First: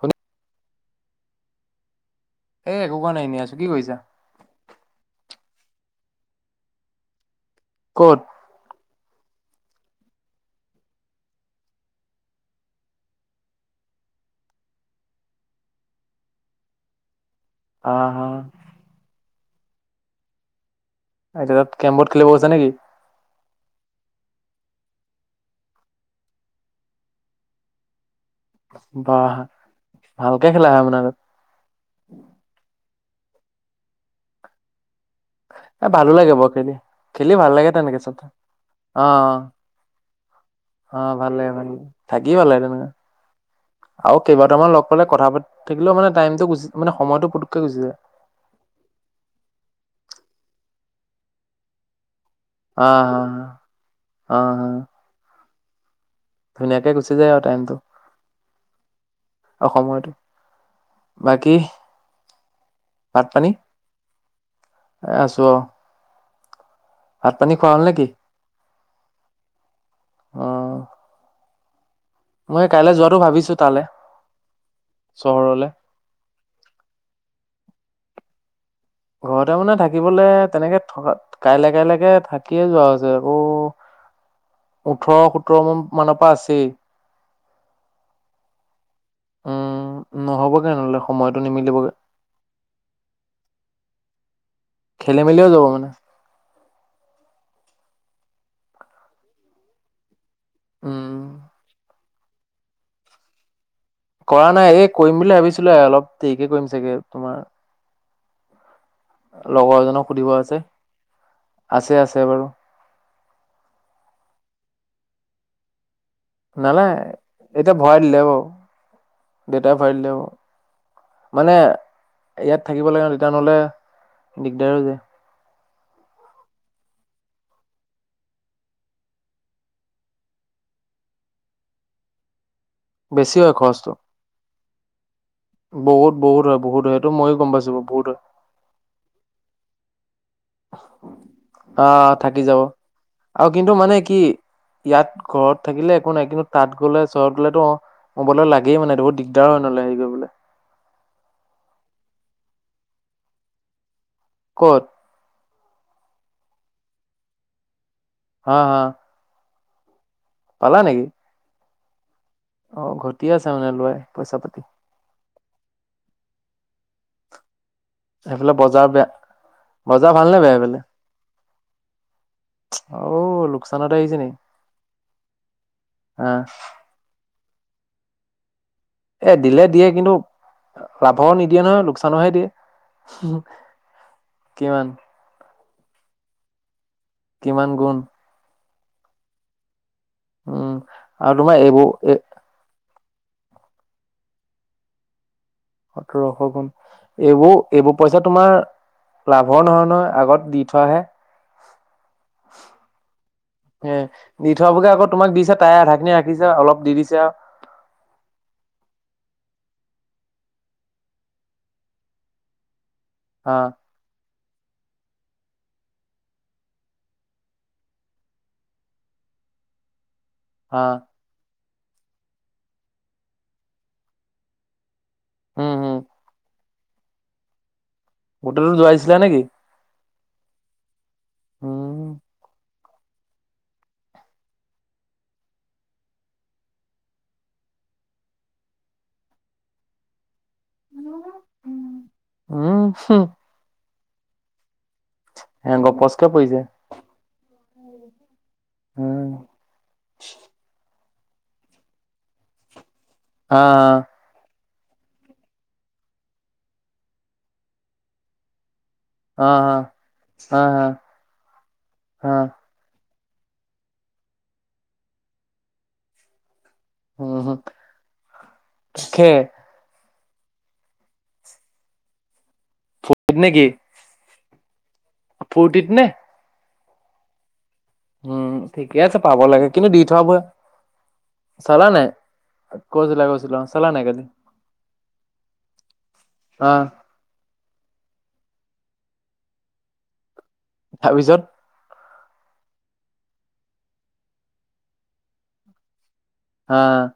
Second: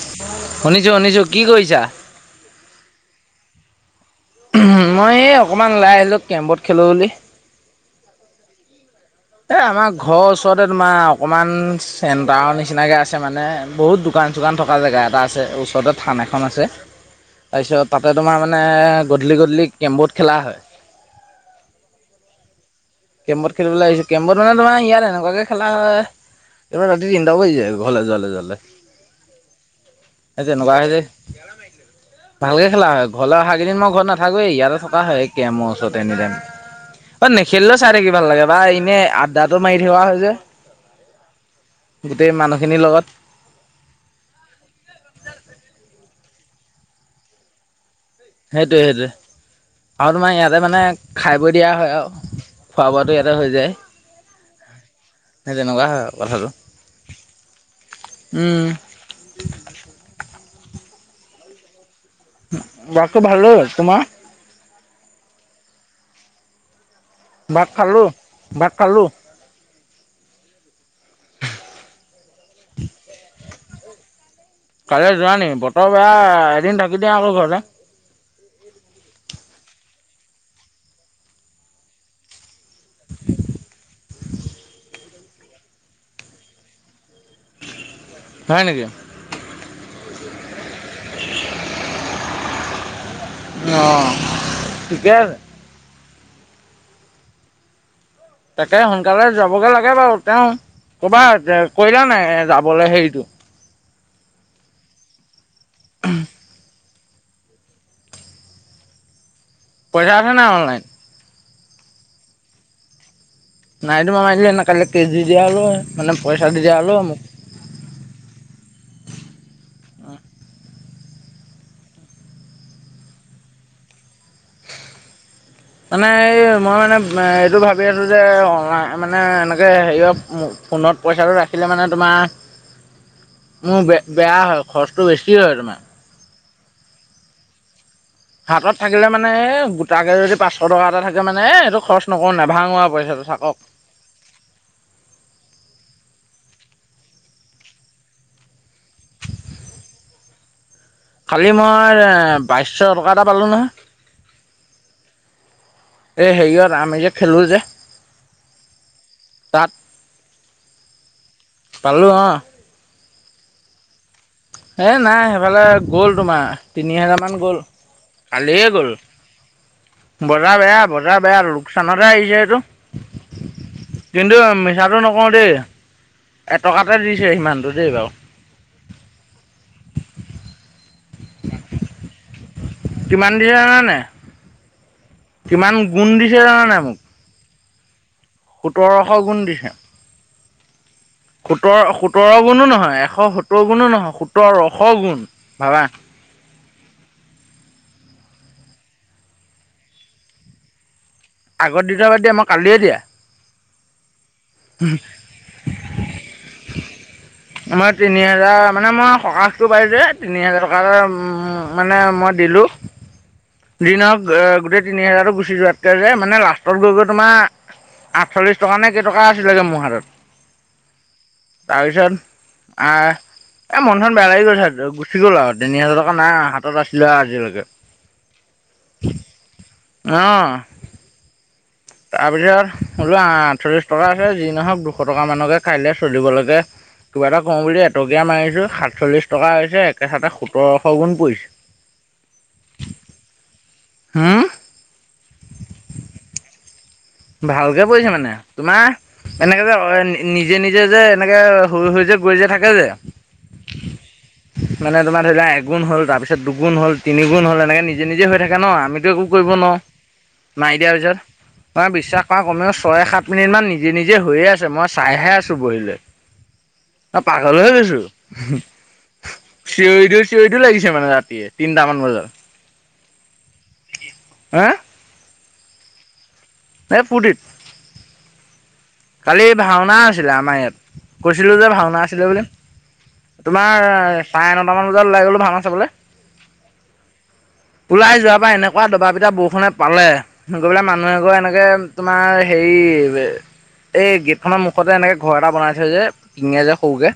এ শুনিছো শুনিছো কি কৰিছা এ একো কৰা নাই নি আছো কি কৰিছা মই এই অকণমান ললাই আহিলোঁ কেমবৰ্ড খেলোঁ বুলি ক'ত এ আমাৰ ঘৰৰ ওচৰতে তোমাৰ অকমান চেণ্টাৰৰ নিচিনাকে আছে মানে বহুত দোকান চোকান থকা জেগা এটা আছে ওচৰতে থান এখন আছে [unintelligible] তাৰপিছত আহ তাতে হা তোমাৰ মানে গধূলি গধূলি কেমবৰ্ড খেলা হয় এতিয়া তাত কেমবৰ্ড খেলিব গৈছা নেকি কেমবৰ্ডেলিবলৈ আহিছো কেমবৰ্ড মানে তোমাৰ ইয়াত এনেকুৱাকে খেলা হয় এইবাৰ ৰাতি তিনিটা কৰি যায় ঘৰলে যাললে যাললে বাহ এ ভালকে খেলা তেনেকুৱা হয় আহ মানে যে তাত ভালকে খেলা হয় ঘৰলৈ অহা কেইদিন মই ঘৰত নাথাকোৱেই ইয়াতে থকা হয় মোৰ এ ওচৰতে ভালো নিলম লাগে বাৰু খেলি। খেলি নে ভাল লাগে চাই তেনেকে থাকি চব ভাল লাগে বা এনে অ আদ্দাটো মাৰি থকা হয় যে অ ভালে ভাল থাকি গোটেই ভালে মানুহখিনিৰ তেনেকুৱা লগত আৰু কেইবাটামান লগ পালে কথা পা থাকিলেও মানেটাইমটো গুচি মানে সময়টো পুটুকে গুচি যায় সেইটোৱে সেইটোৱে আৰু তোমাৰ ইয়াতে মানে খাই বৈ দিয়া হয় আৰু খোৱা অ বোৱাটো হা ইয়াতে হৈ যায় অ হা সেই তেনেকুৱা হয় আৰু কথাটো ধুনীয়াকে গুচি যায় আৰু টাইমটো উম অ সময়তো বাকী বাকী ভাত পানী ভালে তোমাৰ এ আছোঁ আৰু পানী ভাত খোৱা হ'ল খালো নেকি? ভাত খালোঁ অ মই কাইলৈ যোৱাটো ভাবিছো তালে কাইলৈ যোৱা নি চহৰলে। বতৰ বেয়া এদিন থাকি দিয়া আৰু ঘৰতে ঘৰতে মানে থাকিবলে তেনেকে থকা কাইলে কাইলৈকে থাকিয়ে যোৱা হৈছে আকৌ ওঠৰ সোতৰ ম মানৰ পৰা আছেই হয় নেকি উম নহবগে নহ'লে সময়তটো নিমিলিবগে অহ ঠিকে খেলি আছে মেলিও যাব মানে তাকে সোনকালে যাবগৈ লাগে বাৰু তেওঁ উম। ক'ৰবাত কৈলা নাই যাবলৈ হেৰিটো কৰা নাই এ কৰিম বুলি ভাবিছিলো অলপ দেৰিকে কৰিম চাগে তোমাৰ লগৰ এজনক পইচা সুধিব নাই আছে অনলাইন আছে বাৰু নাই তোমাৰ মই মাৰিলে এনে কালি কেজি দিয়া হল মানে পইচা দি দিয়া হ'লেও নালাগে, মোক এতিয়া ভৰাই দিলে বাৰু, দেউতাই ভৰাই দিলে বাৰু। মানে ইয়াত থাকিব লাগে দেউতাৰ হ'লে দিগদাৰো হৈ যায়। মানে এই মই মানে এইটো ভাবি আছোঁ যে মানে এনেকৈ হেৰি ফোনত পইচাটো ৰাখিলে মানে তোমাৰ বেছি হয় মোৰ খৰচটো। বেয়া হয় খৰচটো বেছি হয় তোমাৰ বহুত, বহুত হয় বহুত হয় সেইটো ময়ো গম পাইছ বাৰু বহুত হয়। হাতত থাকিলে মানে গোটাকে যদি পাছ শ টকা এটা থাকে মানে এইটো খৰচ নকৰো নাই নেভাঙো পইচাটো থাকক। টো মানে কি? ইয়াত ঘৰত থাকিলে একো নাই কিন্তু তাত গ'লে চহৰত গ'লে‌ টো অ' মোবাইলত লাগেই মানে বহুত দিগদাৰ হয় নহলে আহি যাবলে। কালি মই বাইছশ টকা এটা পালোঁ নহয়। ক'ত? এই হেৰিয়ত আমি যে খেলোঁ যে। অ‌', অ'। তাত। পালা নেকি? পালো অ'। অ', ঘটি আছে মানে লোৰাই পইচা পাতি। এই নাই সেইফালে গ'ল তোমাৰ, তিনি হেজাৰমান গ'ল। সেইফালে কালিয়ে গ'ল বজাৰ বেয়া। বজাৰ বেয়া, বজাৰ বেয়া লোকচানতে আহিছে এইটো। অ লোকচানত আহিছে কিন্তু মিছাটো নকওঁ দেই। অ'। এটকাতে দিছে সিমানটো দেই বাৰু। এ দিলে দিয়ে কিন্তু লাভৰ নিদিয়ে নহয় লোকচানৰ হে দিয়ে। কিমান দিলে জানানাই? কিমান? কিমান গুণ দিছে জানানাই মোক। কিমান গুণ? সোতৰশ গুণ দিছে। উম। আৰু তোমাৰ এইবোৰ এই সোতৰ-সোতৰ গুণো নহয়, এশ সোতৰ গুণো নহয়, সোতৰশ গুণ ভাবা। সোতৰশ গুন, এইবোৰ-এইবোৰ পইচা তোমাৰ লাভৰ নহয়, নহয় আগত দি থোৱা হে। আগত দিওঁতে বাদ দিয়া মই কালিয়ে দিয়া। সেয়াই, দি থোৱাবোৰকে আকৌ তোমাক দিছে তাৰে আধা খিনি ৰাখিছে অলপ দি দিছে আৰু। মই তিনি হাজাৰ মানে মই সহাশটো পাই যে তিনি হাজাৰ টকা এটা মানে মই দিলো। অ'। যি নহওঁক গোটেই তিনি হেজাৰটো গুচি যোৱাতকে যে মানে লাষ্টত গৈ গৈ তোমাৰ আঠচল্লিশ টকা নে কেইটকা আছিলগে মোৰ হাতত। অ'। তাৰপিছত আ। এ মন চন বেয়া লাগি গৈছে গুচি গ'ল আৰু, উম তিনি হাজাৰ হম টকা নাই হাতত আছিলে আৰু আজিলৈকে। হোটেল যোৱাইছিলে নেকি? অ। উম তাৰপিছত বোলো আঠচল্লিশ টকা আছে যি নহওক দুশ টকা মানকে কাইলৈ চলিব লাগে। কিবা এটা কওঁ বুলি এটকীয়া মাৰিছো সাতচল্লিশ টকা আহিছে। একে ছাতে সোতৰশ গুণ পৰি, উম হু। গপচে পৰি যায়। ভালকে পৰিছে মানে। তোমাৰ উম এনেকে যে নিজে নিজে যে এনেকে শুই, শুই যে গৈ যে থাকে যে। অ। মানে তোমাৰ ধৰি লোৱা এগুণ হ'ল তাৰপিছত দুুগুণ হ'ল তিনি গুণ হল এনেক নিজে, নিজে হৈ থাকে নহ আমি একো অ কৰিব নোৱাৰো অ মাৰি দিয়াৰ পিছত বিশ্বাস অ কৰা কমেও ছয় সাত মিনিট মান নিজে, নিজে হৈয়ে আছে মই চাইহে আছোঁ। [unintelligible] অ পাগল উ হৈ গৈছোঁ। খে চিঞৰি দিওঁ চিঞৰি দিওঁ লাগিছে মানে ৰাতিয়ে তিনিটামান বজাত। [unintelligible] নেকি। [unintelligible] ফূৰ্তিত নে? এ ফূৰ্তিত। উম ঠিকে আছে পাব লাগে কিন্তু দি। [unintelligible] কৈছিলোঁ যে চালা ভাওনা নাই আছিলে বুলি। [unintelligible] তোমাৰ নাই কালি চাৰে নটামান বজাত ওলাই গ'লো ভাওনা চাবলৈ। অ। ওলাই যোৱাৰ পৰা এনেকুৱা দবা পিটা বৰষুণে পালে গৈ পেলাই মানুহ এঘৰ তাৰপিছত এনেকে। তোমাৰ হেৰি। এই গেটখনৰ মুখতে এনেকে ঘৰ এটা বনাইছে যে। [unintelligible] যে অ সৰুগে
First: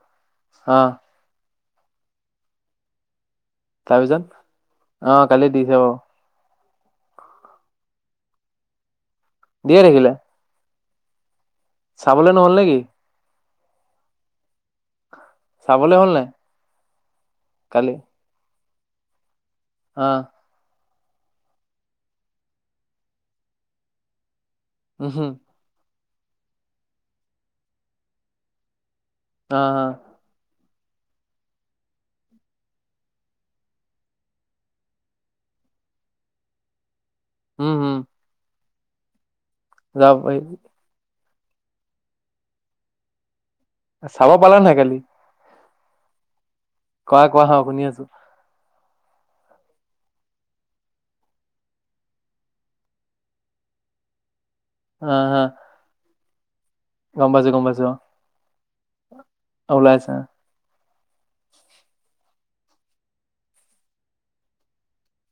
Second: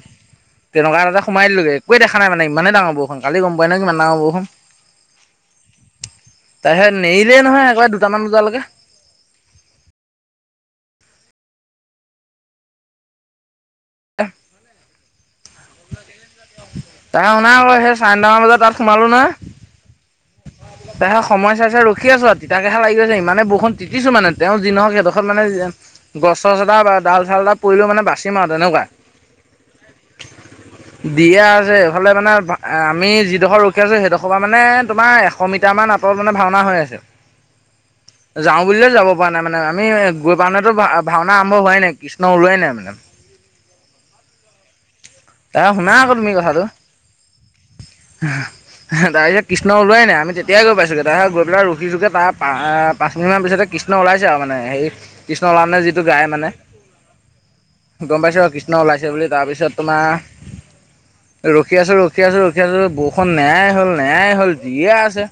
অ তেনেকুৱা এটা সোমাই দিলোগৈ একোৱে দেখা নাই মানে ইমানেই ডাঙৰ বৰষুণ কালি গম প উপাই নাই ইমান ডাঙৰ তাৰপিছত বৰষুণ। অ কালি দিছে বাৰু তাৰপিছত নেৰিলে নহয় একেবাৰে দুটামান বজালৈকে। দিয়ে থাকিলে। চাবলৈ নহ'ল নেকি? [unintelligible] চাবলৈ হ'ল নাই? তাই [unintelligible] হ'ল কালি সেই চাৰে নটামান বজাত তাত সোমালো না। অ। [unintelligible] সময় চাই, চাই ৰখি আছোঁ আৰু তিতা কেহা লাগি গৈছে ইমানে বৰষুণ তিতিছো মানে। তেওঁ যি নহওক উম সেইডোখৰত হম মানে গছ চছ এটা বা ডাল চাল এটা পৰিলেও মানে বাচিম আৰু তেনেকুৱা। অ। দিয়া আছে এইফালে মানে আমি যিডোখৰ ৰখি আছোঁ সেইডোখৰ পৰা মানে। তোমাৰ এশ মিটাৰ মান আঁতৰত মানে ভাওনা হৈ আছে। উম হুম। যাওঁ বুলিলে যাব পৰা নাই মানে আমি গৈ পাৰিব পাই মানে ভাওনা আৰম্ভ হোৱাই নাই কৃষ্ণ ওলোৱাই নাই মানে। চাব পালা নাই কালি। [unintelligible] শুনা আকৌ তুমি কথাটো। কোৱা, কোৱা [unintelligible] শুনি আছোঁ। ডাইৰেক্ট। কৃষ্ণ ওলোৱাই নাই, আমি তেতিয়া গৈ পাইছোঁগে। তাহাত গৈ পেলাই ৰখিছোঁগে, তা পাঁচমিনিটমান পিছতে কৃষ্ণ ওলাইছে আৰু মানে হেৰি আহ হা কৃষ্ণ উলাউন্তে যিটো গায় মানে। গম পাইছো গম পাইছো গম পাইছ, কৃষ্ণ ওলাইছে বুলি। তাৰপিছত অ তোমাৰ ওলাইছা ৰখি আছো, ৰখি আছো, ৰখি আছো বৰুখন নেয়াই হল, নোয়াই হল দিয়ে আছে।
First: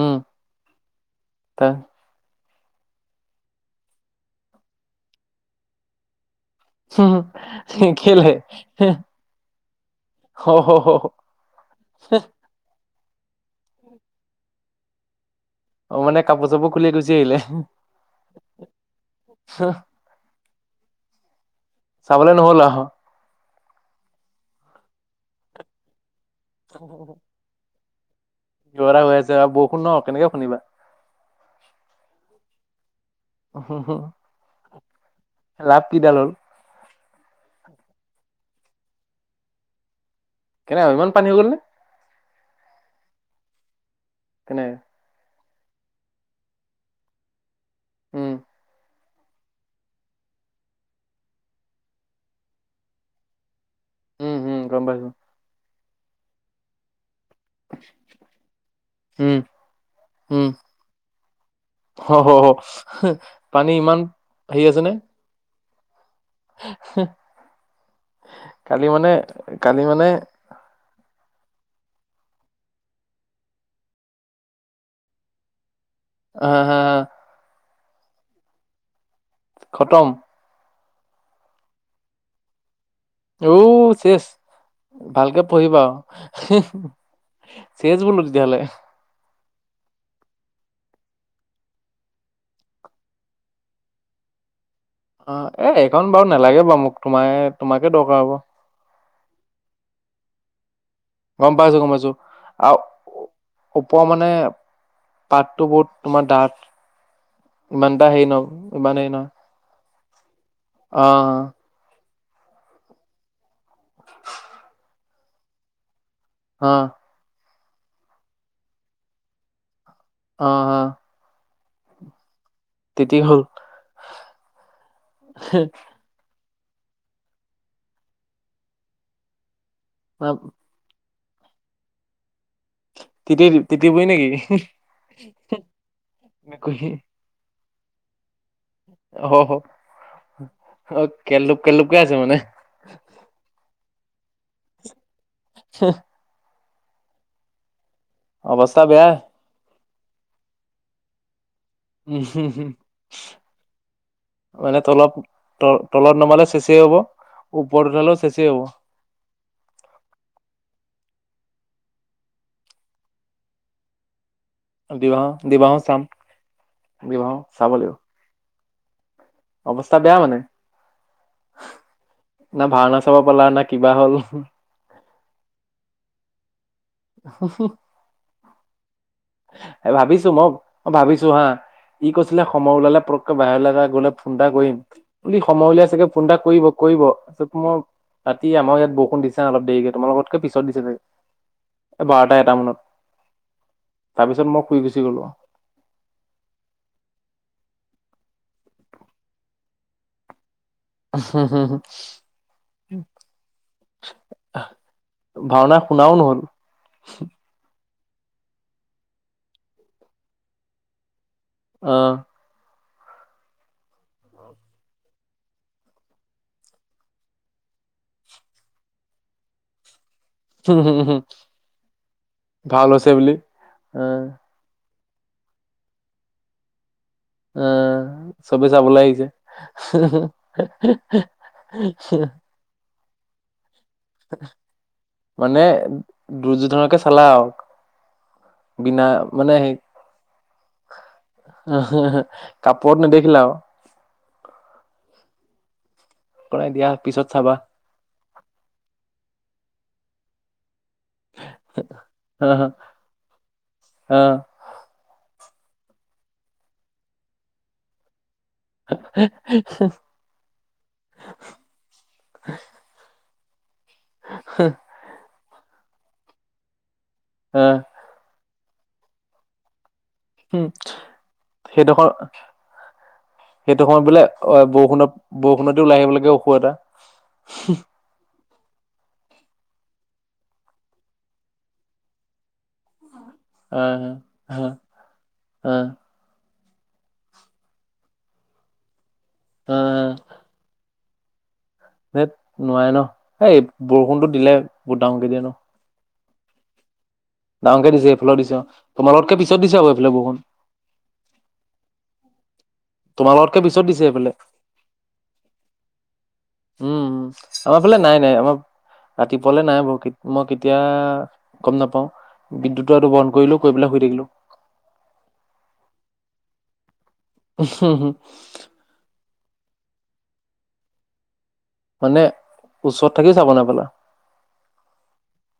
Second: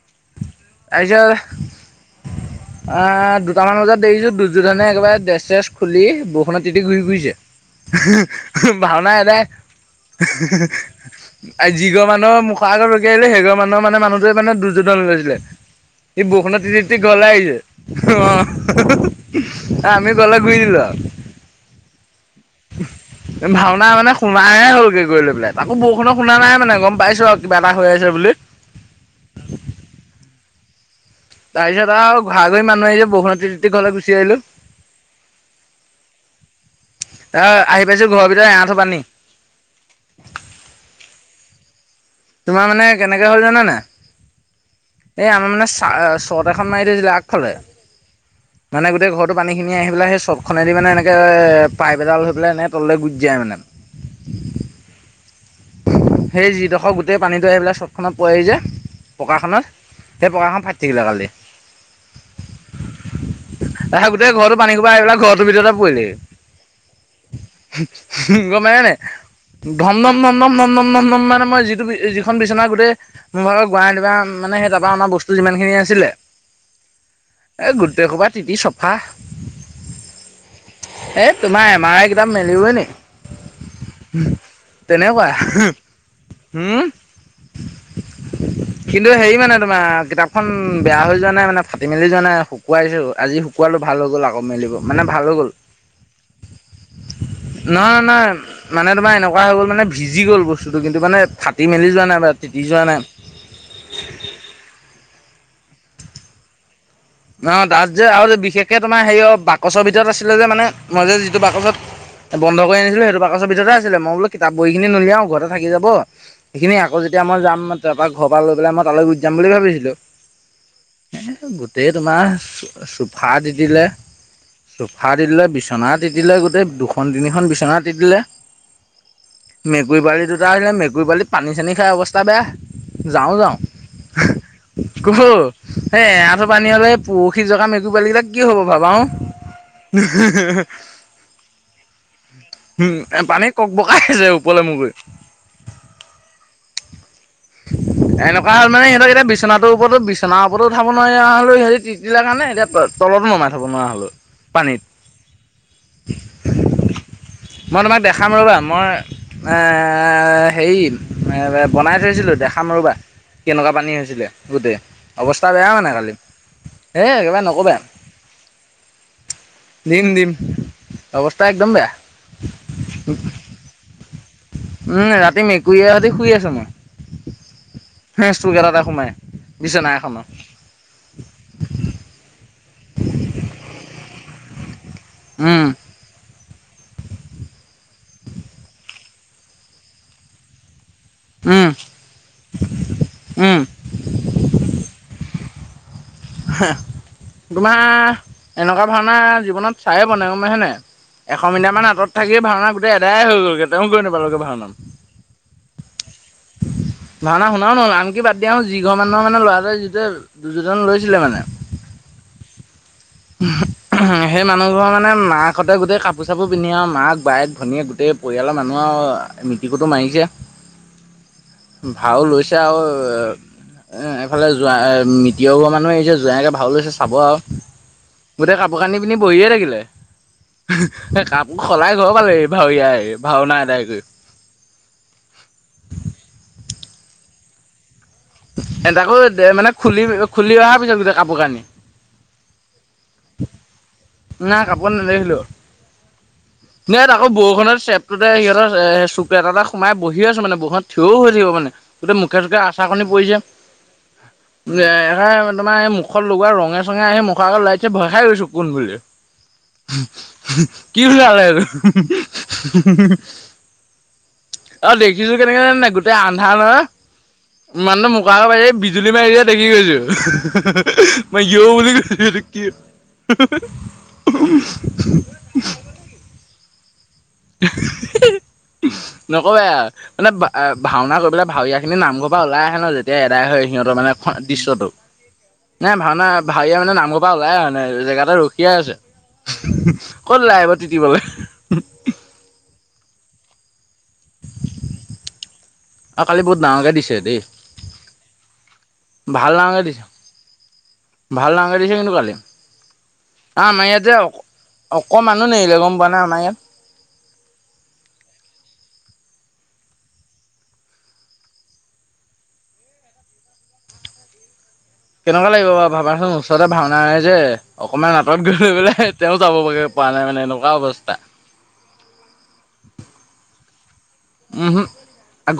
উম তাৰ তাৰ পিছ আ দুটামান বজাত দেৰিছো দুৰ্যোধনে একেবাৰে ড্ৰেছ চেছ খুলি ব বৰষুণত তিতি ঘূৰি ঘুৰিছে। কেলে ভাওনা এদাই। অ হ হ হ। আৰু যিঘৰ মানুহ মুখ আগত ৰখি আহিলে সেই ঘৰ মানুহ মানে মানুহটোৱে মানে দুৰ্যোধন লৈছিলে। অ মানে সি কাপোৰ বৰষুণত চাপোৰ তিতি খুলি তিতি গুচি ঘৰলে আহিলে আহিছে। অ, আমি গলে ঘুই [unintelligible] চাবলে নহ'ল আহ। ভাওনা মানে শুনাই হলগে গৈ লৈ পেলাই। তাকো বৰষুণত শুনা নাই মানে গম পাইছো আও কিবা এটা হৈ আছে বুলি। কিবা এটা হৈ আছে আৱ। বৰষুণ ন, কেনেকে শুনিবা? তাৰপিছত আৱ ঘৰা ঘৰি মানুহ আহিছে বখুনত তিতি তিতি ঘলে গুচি আহিলোঁ। লাভ কিডাল হ'ল অ, আহি পাইছো ঘৰৰ ভিতৰত এ আঁঠু পানী। কেনেকা ইমান পানী হৈ গল নে? তোমাৰ মানে কেনেকে হল জানেনে? কেনেকে? এই আমাৰ মানে চা ছট এখন মাৰি থৈছিলে আগফালে। উম। মানে গোটেই ঘৰটো পানীখিনি আহি পেলাই সেই ছত খনেদি মানে এনেকে পাইপ এডাল হৈ পেলাই এনে তললে গুজ যায় মানে। উম উম গম পাইছো। সেই যিডখ গো গোটেই পানীটো আহি পেলাই চ'টখনত পইহি যে উম পকাখনত। সেই উম পকাখন ফাটি থাকিলে কালি। [unintelligible] পানী ইমান [unintelligible] গোটেই ঘৰটো হেৰি পানী আছে নে হুপা আহি পেলাই ঘটো ভিতৰতে পৰিলেহি। গম পাইছে কালি নাই? মানে কালি ধম মানে ধ নম নম নম নম নম নম মানে মই যিটো যিখন বিচনা গোটেই মইও গুৱাহাটি পা মানে সে তাপা আনা বস্তু যিমান খিনি আছিলে। [unintelligible] এই গোটেই সোপা তিতি চফা। খটম। এই তোমাৰ এম আৰ আই কিতাপ মেলিবই নি। এউ সেছ। তেনেকুৱা ভালকে পঢ়িবা আৱ। হম চেজ বোলো তেতিয়াহ'লে। কিন্তু হেৰি মানে তোমাৰ কিতাপখন বেয়া হৈ যোৱা নাই মানে ফাটি মেলি যোৱা নাই শুকুৱাইছো। আজি শুকুৱালো ভাল হৈ গ'ল আকৌ মেলিব। মানে ভাল অ হৈ গ'ল এ এইখন বাও নেলাগে বাও মোক তোমাৰ, তোমাকে নহয় দৰকাৰ নহয় হ'ব। মানে তোমাৰ এনেকুৱা হৈ গ'ল মানে ভিজি গ'ল বস্তুটো কিন্তু মানে গম ফাটি পাইছো গম মেলি যোৱা পাইছো নাই বা তিতি আৰু যোৱা নাই। ওপৰ মানে পাতটো বহুত তোমাৰ দাঁঠ। ন ডাঠ যে আৰু যে বিশেষকে ইমান তোমাৰ হেৰি নহয় অ বাকচ ভিতত আছিলে যে মানে, মই অ যে যিটো বাকচত বন্ধ কৰি আনিছিলো। সেইটো বাকচৰ ভিতৰতে আছিলে। মই বোলো কিতাপ বহীখিনি নুলিয়াও, ঘৰতে থাকি যাব অ সেইখিনি আকৌ যে এতিয়া মই যাম তাপা ঘপা লৈ পেলাই মই তালৈ গুচি যাম বুলি ভাবিছিলো। অঁ অঁ গোটেই তোমাৰ তিতি চোফা হ'ল দি দিলে, চোফা দি দিলে বিচনাত তিতিলে গোটেই দুখন তিনিখন বিচনা তিতিলে। মেকুৰী পোৱালি দুটা আহিলে মেকুৰী পোৱালি পানী চানী খাই অৱস্থা বেয়া। যাওঁ তিতি যাওঁ তিতি বুঢ়ী নেকি কহু ক'ত হেই হেতক লে পৰখি জগা মেকুৰি পোৱালি কেইটা কি হ'ব। ভাবা কেলধূপ কেলধূপকে আছে মানে। উম, পানীত কক বকাইছে ওপৰলৈ মুৰ কৰি। [unintelligible] এনেকুৱা হ'ল অৱস্থা মানে বেয়া সিহঁতক এতিয়া বিচনাটোৰ ওপৰতো বিচনাৰ ওপৰতো উঠাব নোৱাৰি আও হেৰি সিহঁতি তিতি ছিলে কাৰণে উম এতিয়া তলতো নমাই থব নোৱাৰা হলোঁ। এনেই তলত ত তলত নমালে চেচেই হ'ব। মই ওপৰত তোমাক উঠালেও দেখাম চেচেই ৰ'বা হ'ব মই এ হেৰি এ বনাই ছিলো দেখাম ৰ'বা, কেনেকুৱা পানী হৈছিলে। গোটেই দিবাহ অৱস্থা বেয়া দিবাহো মানে চাম কালি, হে দিবাহো একেবাৰে চাব নকবাই। লাগিব অৱস্থা বেয়া দিম মানে অৱস্থা একদম বেয়া। না ভাওনা চাব পালা না কিবা হ'ল। উম ৰাতি মেকুৰীয়েহতি শুই আছো মই। [inaudible] হে চুক এটাতে সোমাই। বিচনা এ এখনত। ভাবিছো ম অঁ ভাবিছো হা, ই কৈছিলে সময় ওলালে পতকৈ বাহিৰলৈ এটা গ'লে ফোন এটা কৰিম। ই উম, সময় উলিয়াই চাগে ফোন এটা কৰিব কৰিব, তাপাছত মই ৰাতি আমাৰো ইয়াত বৰষুণ দিছে অলপ দেৰিকে তোমাৰ লোকতকৈ পিছত দিচে চাগে, উম, এ বাৰটা এটা মানত। উম তাৰপিছত মই শুই গুচি গলো। হা তোমাৰ এনেকুৱা ভাওণা জীৱনত চায়েই পোৱা নাই গম পাইছা নাই। এশ মিটাৰ মান আঁতৰত থাকি ভাওনা গোটেই এদাই হৈ গলগৈ তেওঁ গৈ নাপালেগৈ ভাওনাত। ভাওনা শুনাও নহ'ল। ভাওনা শুনাও নহ'ল, আনকি বাদ দিয়াচোন যি ঘৰ মানুহৰ মানে ল'ৰাটোৱে যিটোৱে দুৰ্যোধন লৈছিলে মানে অ সেই মানুহবোৰৰ মানে মাকহঁতে গোটেই কাপোৰ চাপোৰ পিন্ধি আৰু মাক বায়েক ভনীয়েক গোটেই পৰিয়ালৰ মানুহ আৰু মিটিৰ কুটুম আহিছে। ভাও লৈছে আৰু ভাল হৈছে বুলি এ আহ এইফালে জোৱাই মিটিৰৰ ঘৰৰ মানুহ আহিছে, জোৱাইকৈ ভাও লৈছে চাব আও। অঁ গোটেই কাপোৰ কানি পিনি বহিয়ে থাকিলে, এই কাপোৰ সলাই ঘৰ পালেহি। ভাওৰীয়াই ভাওনা এদাই কৰি। মানে দুৰ্যোধনকে চালা আৰু। বিনা তাকো মানে সেই খুলি খুলি অহাৰ পিছত গোটেই কাপোৰ কানি। কাপোৰত নেদখিলা আও। নাই কাপোৰ নেদেখিলো, কৰাই দিয়া এইয়াত আকৌ পিছত চাবা বৰষুণৰ চেপ তে সিহঁতৰ চুক এটা এটা সোমাই বহি আছোঁ মানে বৰষুণ থিয়ও হৈ থাকিব পোৱা নাই, গোটেই মুখে চুখে আচাৰ কণী পৰিছে। তোমাৰ এই মুখত লগোৱা ৰঙে চঙে আহি মুখৰ আগত ওলাইছে ভয় খাই গৈছো কোন বুলি। [unintelligible] কি ওলালে এইটো? অ', দেখিছো কেনেকে জানা নাই গোটেই আন্ধাৰ নহয়, ইমান ম বাৰ বা বিজুলী মাৰিছে দেখি গৈছো। মই ইয়ো বুলি সেইটো সময়ত সেইটো সময়ত বোলে অ বৰষুণত বৰষুণতে ওলাই আহিব লাগে অসুৰ এটা। নকবাই আও মানে ভাওনা হৈ পেলাই ভাওৰীয়া খিনি নামঘৰ পৰা ওলাই আহে ন যে এতিয়া এদায় হয় সিহঁতৰ আহ মানে আহ দৃশ্যটো, আহ না ভাওনা ভাওৰীয়া মানে নামঘৰৰ পৰা ওলাই মানে জেগাতে ৰখিয়েই আছে, আহ ক'ত ওলাই আহিব। কিব বে। ধেত নোৱাৰে ন'। এই বৰষুণতো দিলে বহুত ডাঙৰ কে দিয়ে ন'। অ', কালি বহুত ডাঙকে দিছে দেই। ডাঙকে দিছে এইফালেও দিছে, তোমালতকে ভাল পিছত দিছে ডাঙৰকে আও এইফালে বৰষূণ। ভাল ডাঙৰ কে দিছে কিন্তু কালি। তোমালোকতকে পিছত আমাৰ দিছে ইয়াত যে এইফালে অ' অকমানো নেৰিলে গম পোৱা নে আমাৰ ইয়াত। উম, আমাৰ ফালে নাই নাই আমাৰ ৰাতিপুৱালে নাই বাও, মই কেতিয়া গম নাপাওঁ। বিদ্যুৎৰ সেইটো বন্ধ কৰিলো, কৰি পেলাই শুই থাকিলো। কেনেকুৱা লাগিব বাৰু ভাবাচোন ওচৰতে ভাওনা হৈছে, থাকিলো অকণমান আঁতৰত গৈ পেলাই তেওঁ যাব গে পৰা নাই মানে এনেকুৱ অৱস্থা। মানে ওচৰত থাকিও যাব নাপালা। উমহো।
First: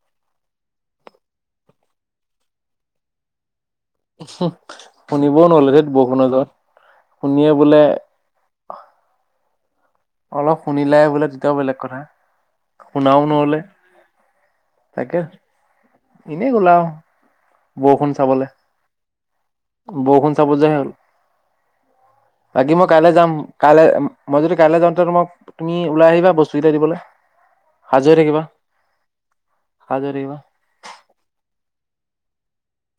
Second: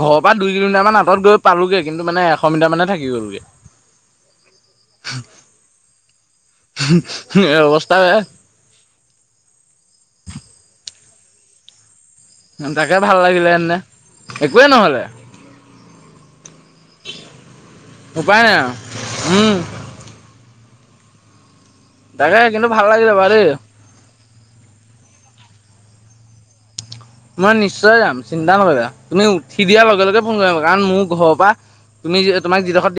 ঘৰৰ পা দুই কিলোমিটাৰ মান আঁতৰত গৈ পালোগে, কিন্তু মানে এশ মিটাৰ মান হে থাকি গ'লগে। শুনিবও নহলে ধেৎ বৰষুণৰ যহত, শুনিয়ে বোলে অৱস্থা বেয়া অলপ শুনিলে বোলে তেতিয়াও বেলেগ কথা। তাকে ভাল শুনাও লাগিলে নহ'লে এনে একোৱেই নহ'লে। এনে উলাও। বৰষুণ উপায় চাবলে, নাই আৰু উম বৰষুণ চাব যোৱা হে হ'ল। তাকে কিন্তু বাকি ভাল মই লাগিলে কাইলে বাৰু যাম, দেই কাইলে মই যদি কাইলে যাওঁ তেন্তে তোমাক, তুমি ওলাই আহিবা বস্তুকেইটা দিবলে। মই নিশ্চয় যাম চিন্তা নকৰিৰা, তুমি উঠি দিয়াৰ লগে সাজু হৈ লগে ফোন থাকিবা এটা কৰি কাৰণ মোৰ ঘৰ পা, তুমি তোমাক যিডখৰত